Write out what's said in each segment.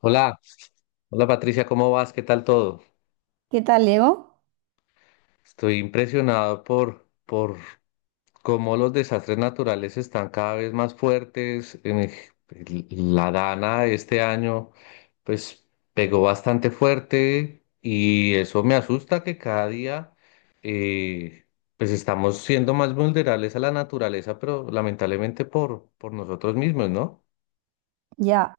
Hola, hola Patricia, ¿cómo vas? ¿Qué tal todo? ¿Qué tal, Diego? Estoy impresionado por cómo los desastres naturales están cada vez más fuertes. La Dana este año, pues, pegó bastante fuerte y eso me asusta que cada día, eh, pues, estamos siendo más vulnerables a la naturaleza, pero lamentablemente por nosotros mismos, ¿no? Ya,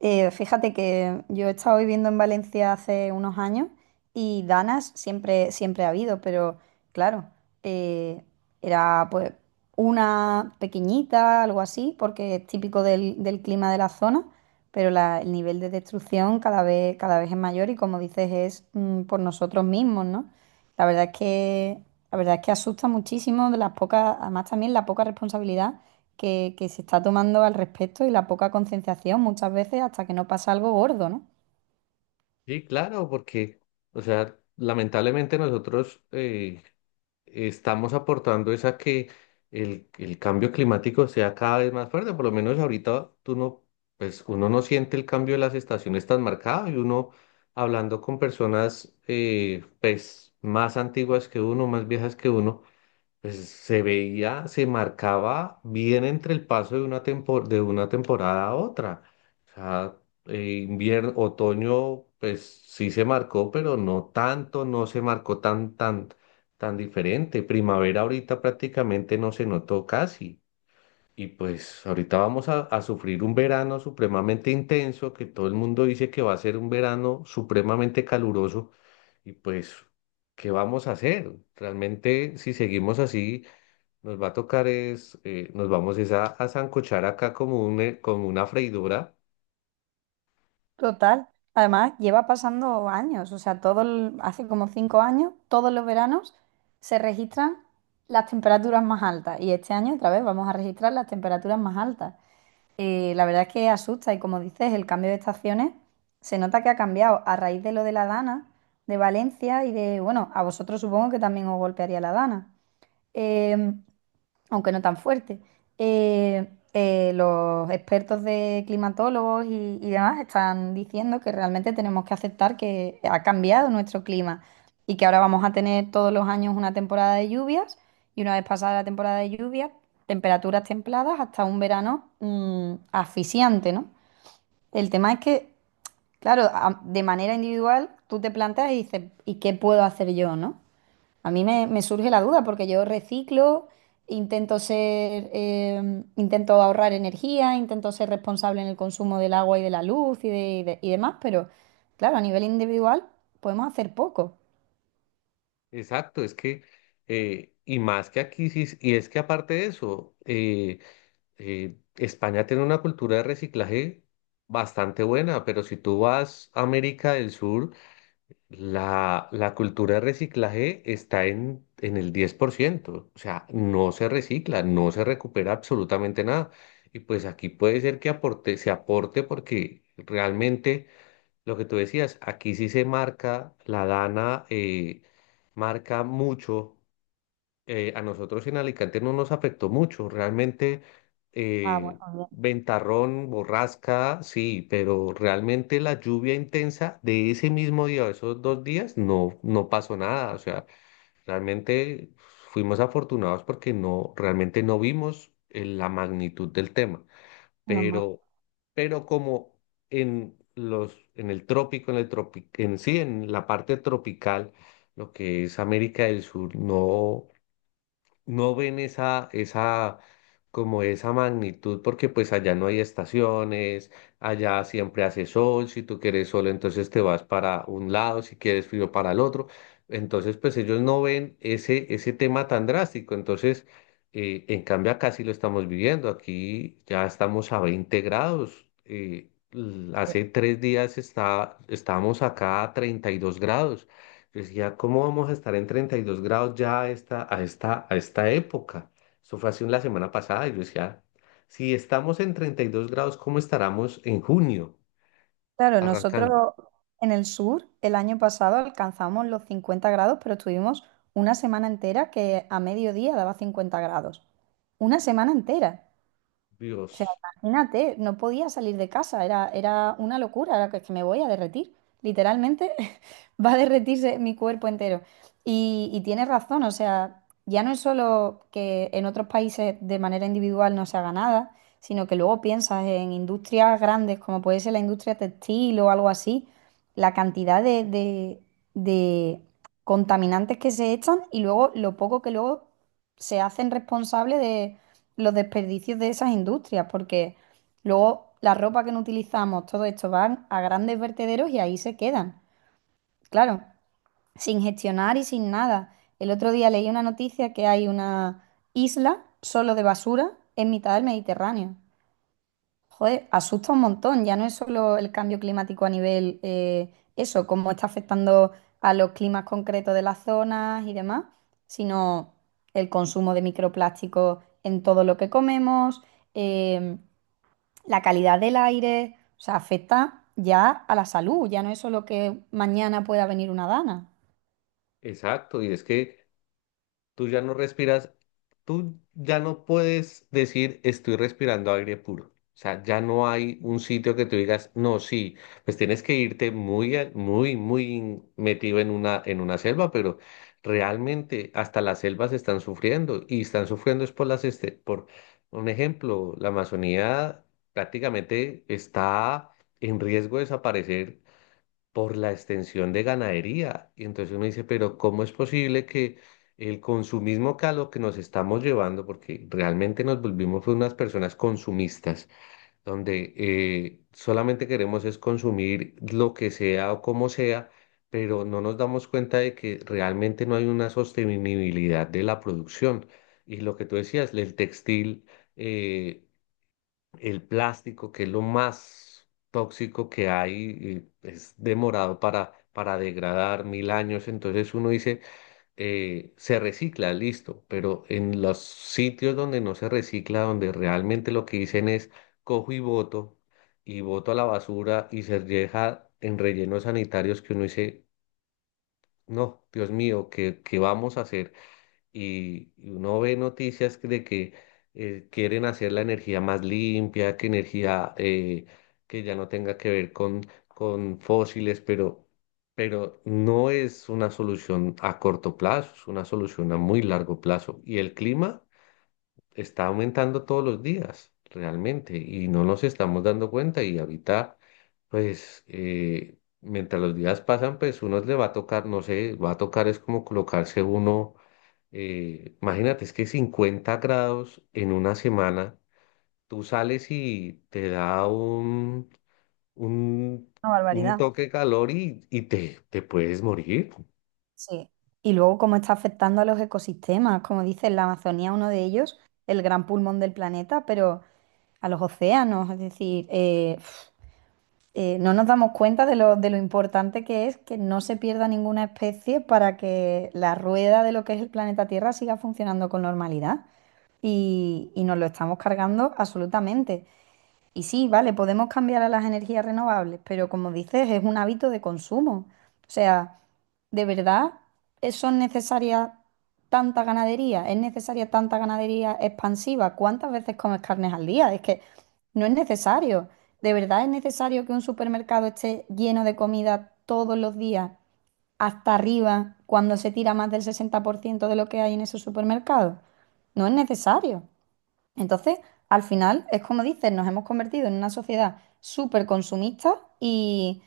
fíjate que yo he estado viviendo en Valencia hace unos años y danas siempre ha habido, pero claro, eh, era pues una pequeñita, algo así, porque es típico del clima de la zona, pero el nivel de destrucción cada vez es mayor y como dices, es por nosotros mismos, ¿no? La verdad es que, la verdad es que asusta muchísimo de las pocas, además también la poca responsabilidad que se está tomando al respecto y la poca concienciación muchas veces hasta que no pasa algo gordo, ¿no? Sí, claro, porque, o sea, lamentablemente nosotros estamos aportando es a que el cambio climático sea cada vez más fuerte. Por lo menos ahorita tú no, pues uno no siente el cambio de las estaciones tan marcado y uno hablando con personas pues más antiguas que uno, más viejas que uno pues se veía, se marcaba bien entre el paso de de una temporada a otra. O sea, invierno, otoño, pues sí se marcó, pero no tanto, no se marcó tan diferente. Primavera ahorita prácticamente no se notó casi. Y pues ahorita vamos a sufrir un verano supremamente intenso, que todo el mundo dice que va a ser un verano supremamente caluroso. Y pues, ¿qué vamos a hacer? Realmente, si seguimos así, nos va a tocar es, nos vamos es a sancochar acá como una freidora. Total. Además, lleva pasando años, o sea, hace como 5 años, todos los veranos se registran las temperaturas más altas y este año otra vez vamos a registrar las temperaturas más altas. La verdad es que asusta y como dices, el cambio de estaciones se nota que ha cambiado a raíz de lo de la Dana, de Valencia y de, bueno, a vosotros supongo que también os golpearía la Dana. Em, aunque no tan fuerte. Los expertos de climatólogos y demás están diciendo que realmente tenemos que aceptar que ha cambiado nuestro clima y que ahora vamos a tener todos los años una temporada de lluvias y una vez pasada la temporada de lluvias, temperaturas templadas hasta un verano asfixiante, ¿no? El tema es que, claro, de manera individual tú te planteas y dices, ¿y qué puedo hacer yo, no? A mí me surge la duda porque yo reciclo, intento ser, intento ahorrar energía, intento ser responsable en el consumo del agua y de la luz y demás, pero claro, a nivel individual podemos hacer poco. Exacto, es que, y más que aquí, sí, y es que aparte de eso, España tiene una cultura de reciclaje bastante buena, pero si tú vas a América del Sur, la cultura de reciclaje está en el 10%. O sea, no se recicla, no se recupera absolutamente nada. Y pues aquí puede ser que aporte, se aporte porque realmente lo que tú decías, aquí sí se marca, la DANA marca mucho a nosotros en Alicante no nos afectó mucho, realmente Ah, bueno, eh, bien, ventarrón, borrasca, sí, pero realmente la lluvia intensa de ese mismo día o esos dos días no, no pasó nada, o sea, realmente fuimos afortunados porque no, realmente no vimos la magnitud del tema, menos mal. pero, pero como en el trópico, en sí, en la parte tropical, lo que es América del Sur, no no ven esa, como esa magnitud, porque pues allá no hay estaciones, allá siempre hace sol, si tú quieres sol, entonces te vas para un lado, si quieres frío para el otro. Entonces, pues ellos no ven ese tema tan drástico. Entonces, en cambio acá sí lo estamos viviendo. Aquí ya estamos a 20 grados. Hace Porque 3 días estábamos acá a 32 grados. Yo decía, ¿cómo vamos a estar en 32 grados ya a esta época? Eso fue así la semana pasada y yo decía, si estamos en 32 grados, ¿cómo estaremos en junio claro, arrancando? nosotros en el sur el año pasado alcanzamos los 50 grados, pero estuvimos una semana entera que a mediodía daba 50 grados. Una semana entera. O sea, Dios, imagínate, no podía salir de casa, era, era una locura, era que me voy a derretir, literalmente va a derretirse mi cuerpo entero. Y tienes razón, o sea, ya no es solo que en otros países de manera individual no se haga nada, sino que luego piensas en industrias grandes como puede ser la industria textil o algo así, la cantidad de contaminantes que se echan y luego lo poco que luego se hacen responsables los desperdicios de esas industrias, porque luego la ropa que no utilizamos, todo esto van a grandes vertederos y ahí se quedan. Claro, sin gestionar y sin nada. El otro día leí una noticia que hay una isla solo de basura en mitad del Mediterráneo. Joder, asusta un montón. Ya no es solo el cambio climático a nivel eso, cómo está afectando a los climas concretos de las zonas y demás, sino el consumo de microplásticos en todo lo que comemos, eh, la calidad del aire, o sea, afecta ya a la salud. Ya no es solo que mañana pueda venir una dana. exacto. Y es que tú ya no respiras, tú ya no puedes decir estoy respirando aire puro. O sea, ya no hay un sitio que tú digas, no, sí, pues tienes que irte muy metido en una selva, pero realmente hasta las selvas están sufriendo y están sufriendo es por por un ejemplo, la Amazonía prácticamente está en riesgo de desaparecer por la extensión de ganadería. Y entonces uno dice, pero ¿cómo es posible que el consumismo que a lo que nos estamos llevando, porque realmente nos volvimos fue unas personas consumistas, donde solamente queremos es consumir lo que sea o como sea, pero no nos damos cuenta de que realmente no hay una sostenibilidad de la producción. Y lo que tú decías, el textil. eh, el plástico, que es lo más tóxico que hay, y es demorado para degradar mil años. Entonces uno dice, se recicla, listo, pero en los sitios donde no se recicla, donde realmente lo que dicen es cojo y boto a la basura y se deja en rellenos sanitarios que uno dice, no, Dios mío, qué vamos a hacer? Y uno ve de que quieren hacer la energía más limpia, que energía que ya no tenga que ver con fósiles, pero no es una solución a corto plazo, es una solución a muy largo plazo. Y el clima está aumentando todos los días, realmente, y no nos estamos dando cuenta y ahorita, pues... mientras los días pasan, pues uno le va a tocar, no sé, va a tocar es como colocarse uno imagínate, es que 50 grados en una semana, tú sales y te da un, Una un barbaridad. toque de calor y te puedes morir. Sí, y luego cómo está afectando a los ecosistemas, como dice la Amazonía, uno de ellos, el gran pulmón del planeta, pero a los océanos, es decir, no nos damos cuenta de lo importante que es que no se pierda ninguna especie para que la rueda de lo que es el planeta Tierra siga funcionando con normalidad. Y nos lo estamos cargando absolutamente. Y sí, vale, podemos cambiar a las energías renovables, pero como dices, es un hábito de consumo. O sea, ¿de verdad son necesarias tanta ganadería? ¿Es necesaria tanta ganadería expansiva? ¿Cuántas veces comes carnes al día? Es que no es necesario. ¿De verdad es necesario que un supermercado esté lleno de comida todos los días, hasta arriba, cuando se tira más del 60% de lo que hay en ese supermercado? No es necesario. Entonces, al final, es como dices, nos hemos convertido en una sociedad súper consumista y,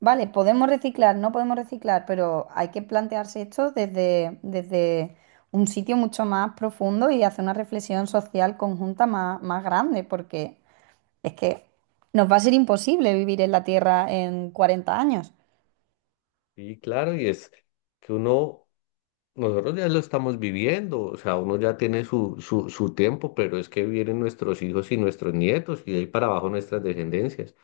vale, podemos reciclar, no podemos reciclar, pero hay que plantearse esto desde un sitio mucho más profundo y hacer una reflexión social conjunta más grande, porque es que nos va a ser imposible vivir en la Tierra en 40 años. Y claro, y es que uno, nosotros ya lo estamos viviendo, o sea, uno ya tiene su tiempo, pero es que vienen nuestros hijos y nuestros nietos y de ahí para abajo nuestras descendencias.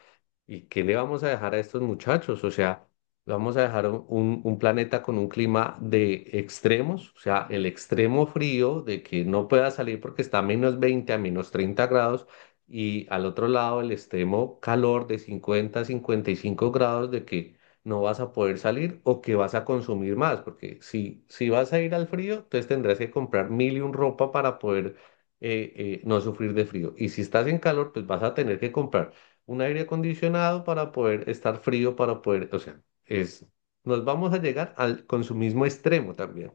¿Y qué le vamos a dejar a estos muchachos? O sea, le vamos a dejar un planeta con un clima de extremos, o sea, el extremo frío de que no pueda salir porque está a -20 a -30 grados, y al otro lado el extremo calor de 50 a 55 grados de que no vas a poder salir o que vas a consumir más, porque si vas a ir al frío, entonces tendrás que comprar mil y un ropa para poder no sufrir de frío. Y si estás en calor, pues vas a tener que comprar un aire acondicionado para poder estar frío, para poder, o sea, es, nos vamos a llegar al consumismo extremo también.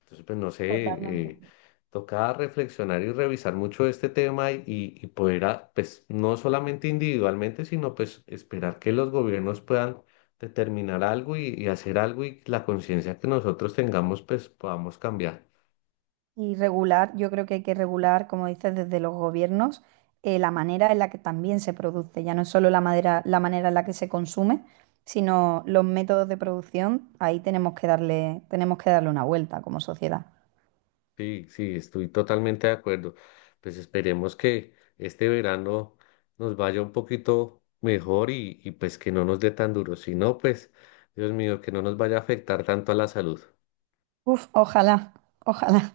Entonces, pues no sé, eh, Totalmente. toca reflexionar y revisar mucho este tema y poder, a- pues no solamente individualmente, sino pues esperar que los gobiernos puedan determinar algo y hacer algo y la conciencia que nosotros tengamos, pues podamos cambiar. Y regular, yo creo que hay que regular, como dices, desde los gobiernos, la manera en la que también se produce. Ya no es solo la madera, la manera en la que se consume, sino los métodos de producción. Ahí tenemos que darle una vuelta como sociedad. Sí, sí, estoy totalmente de acuerdo. Pues esperemos que este verano nos vaya un poquito mejor y pues que no nos dé tan duro. Si no, pues, Dios mío, que no nos vaya a afectar tanto a la salud. Uf, ojalá, ojalá.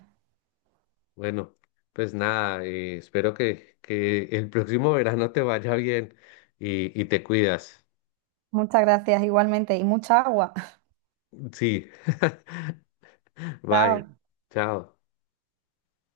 Bueno, pues nada, espero que el próximo verano te vaya bien y te cuidas. Muchas gracias igualmente y mucha agua. Sí, bye, Chao. chao.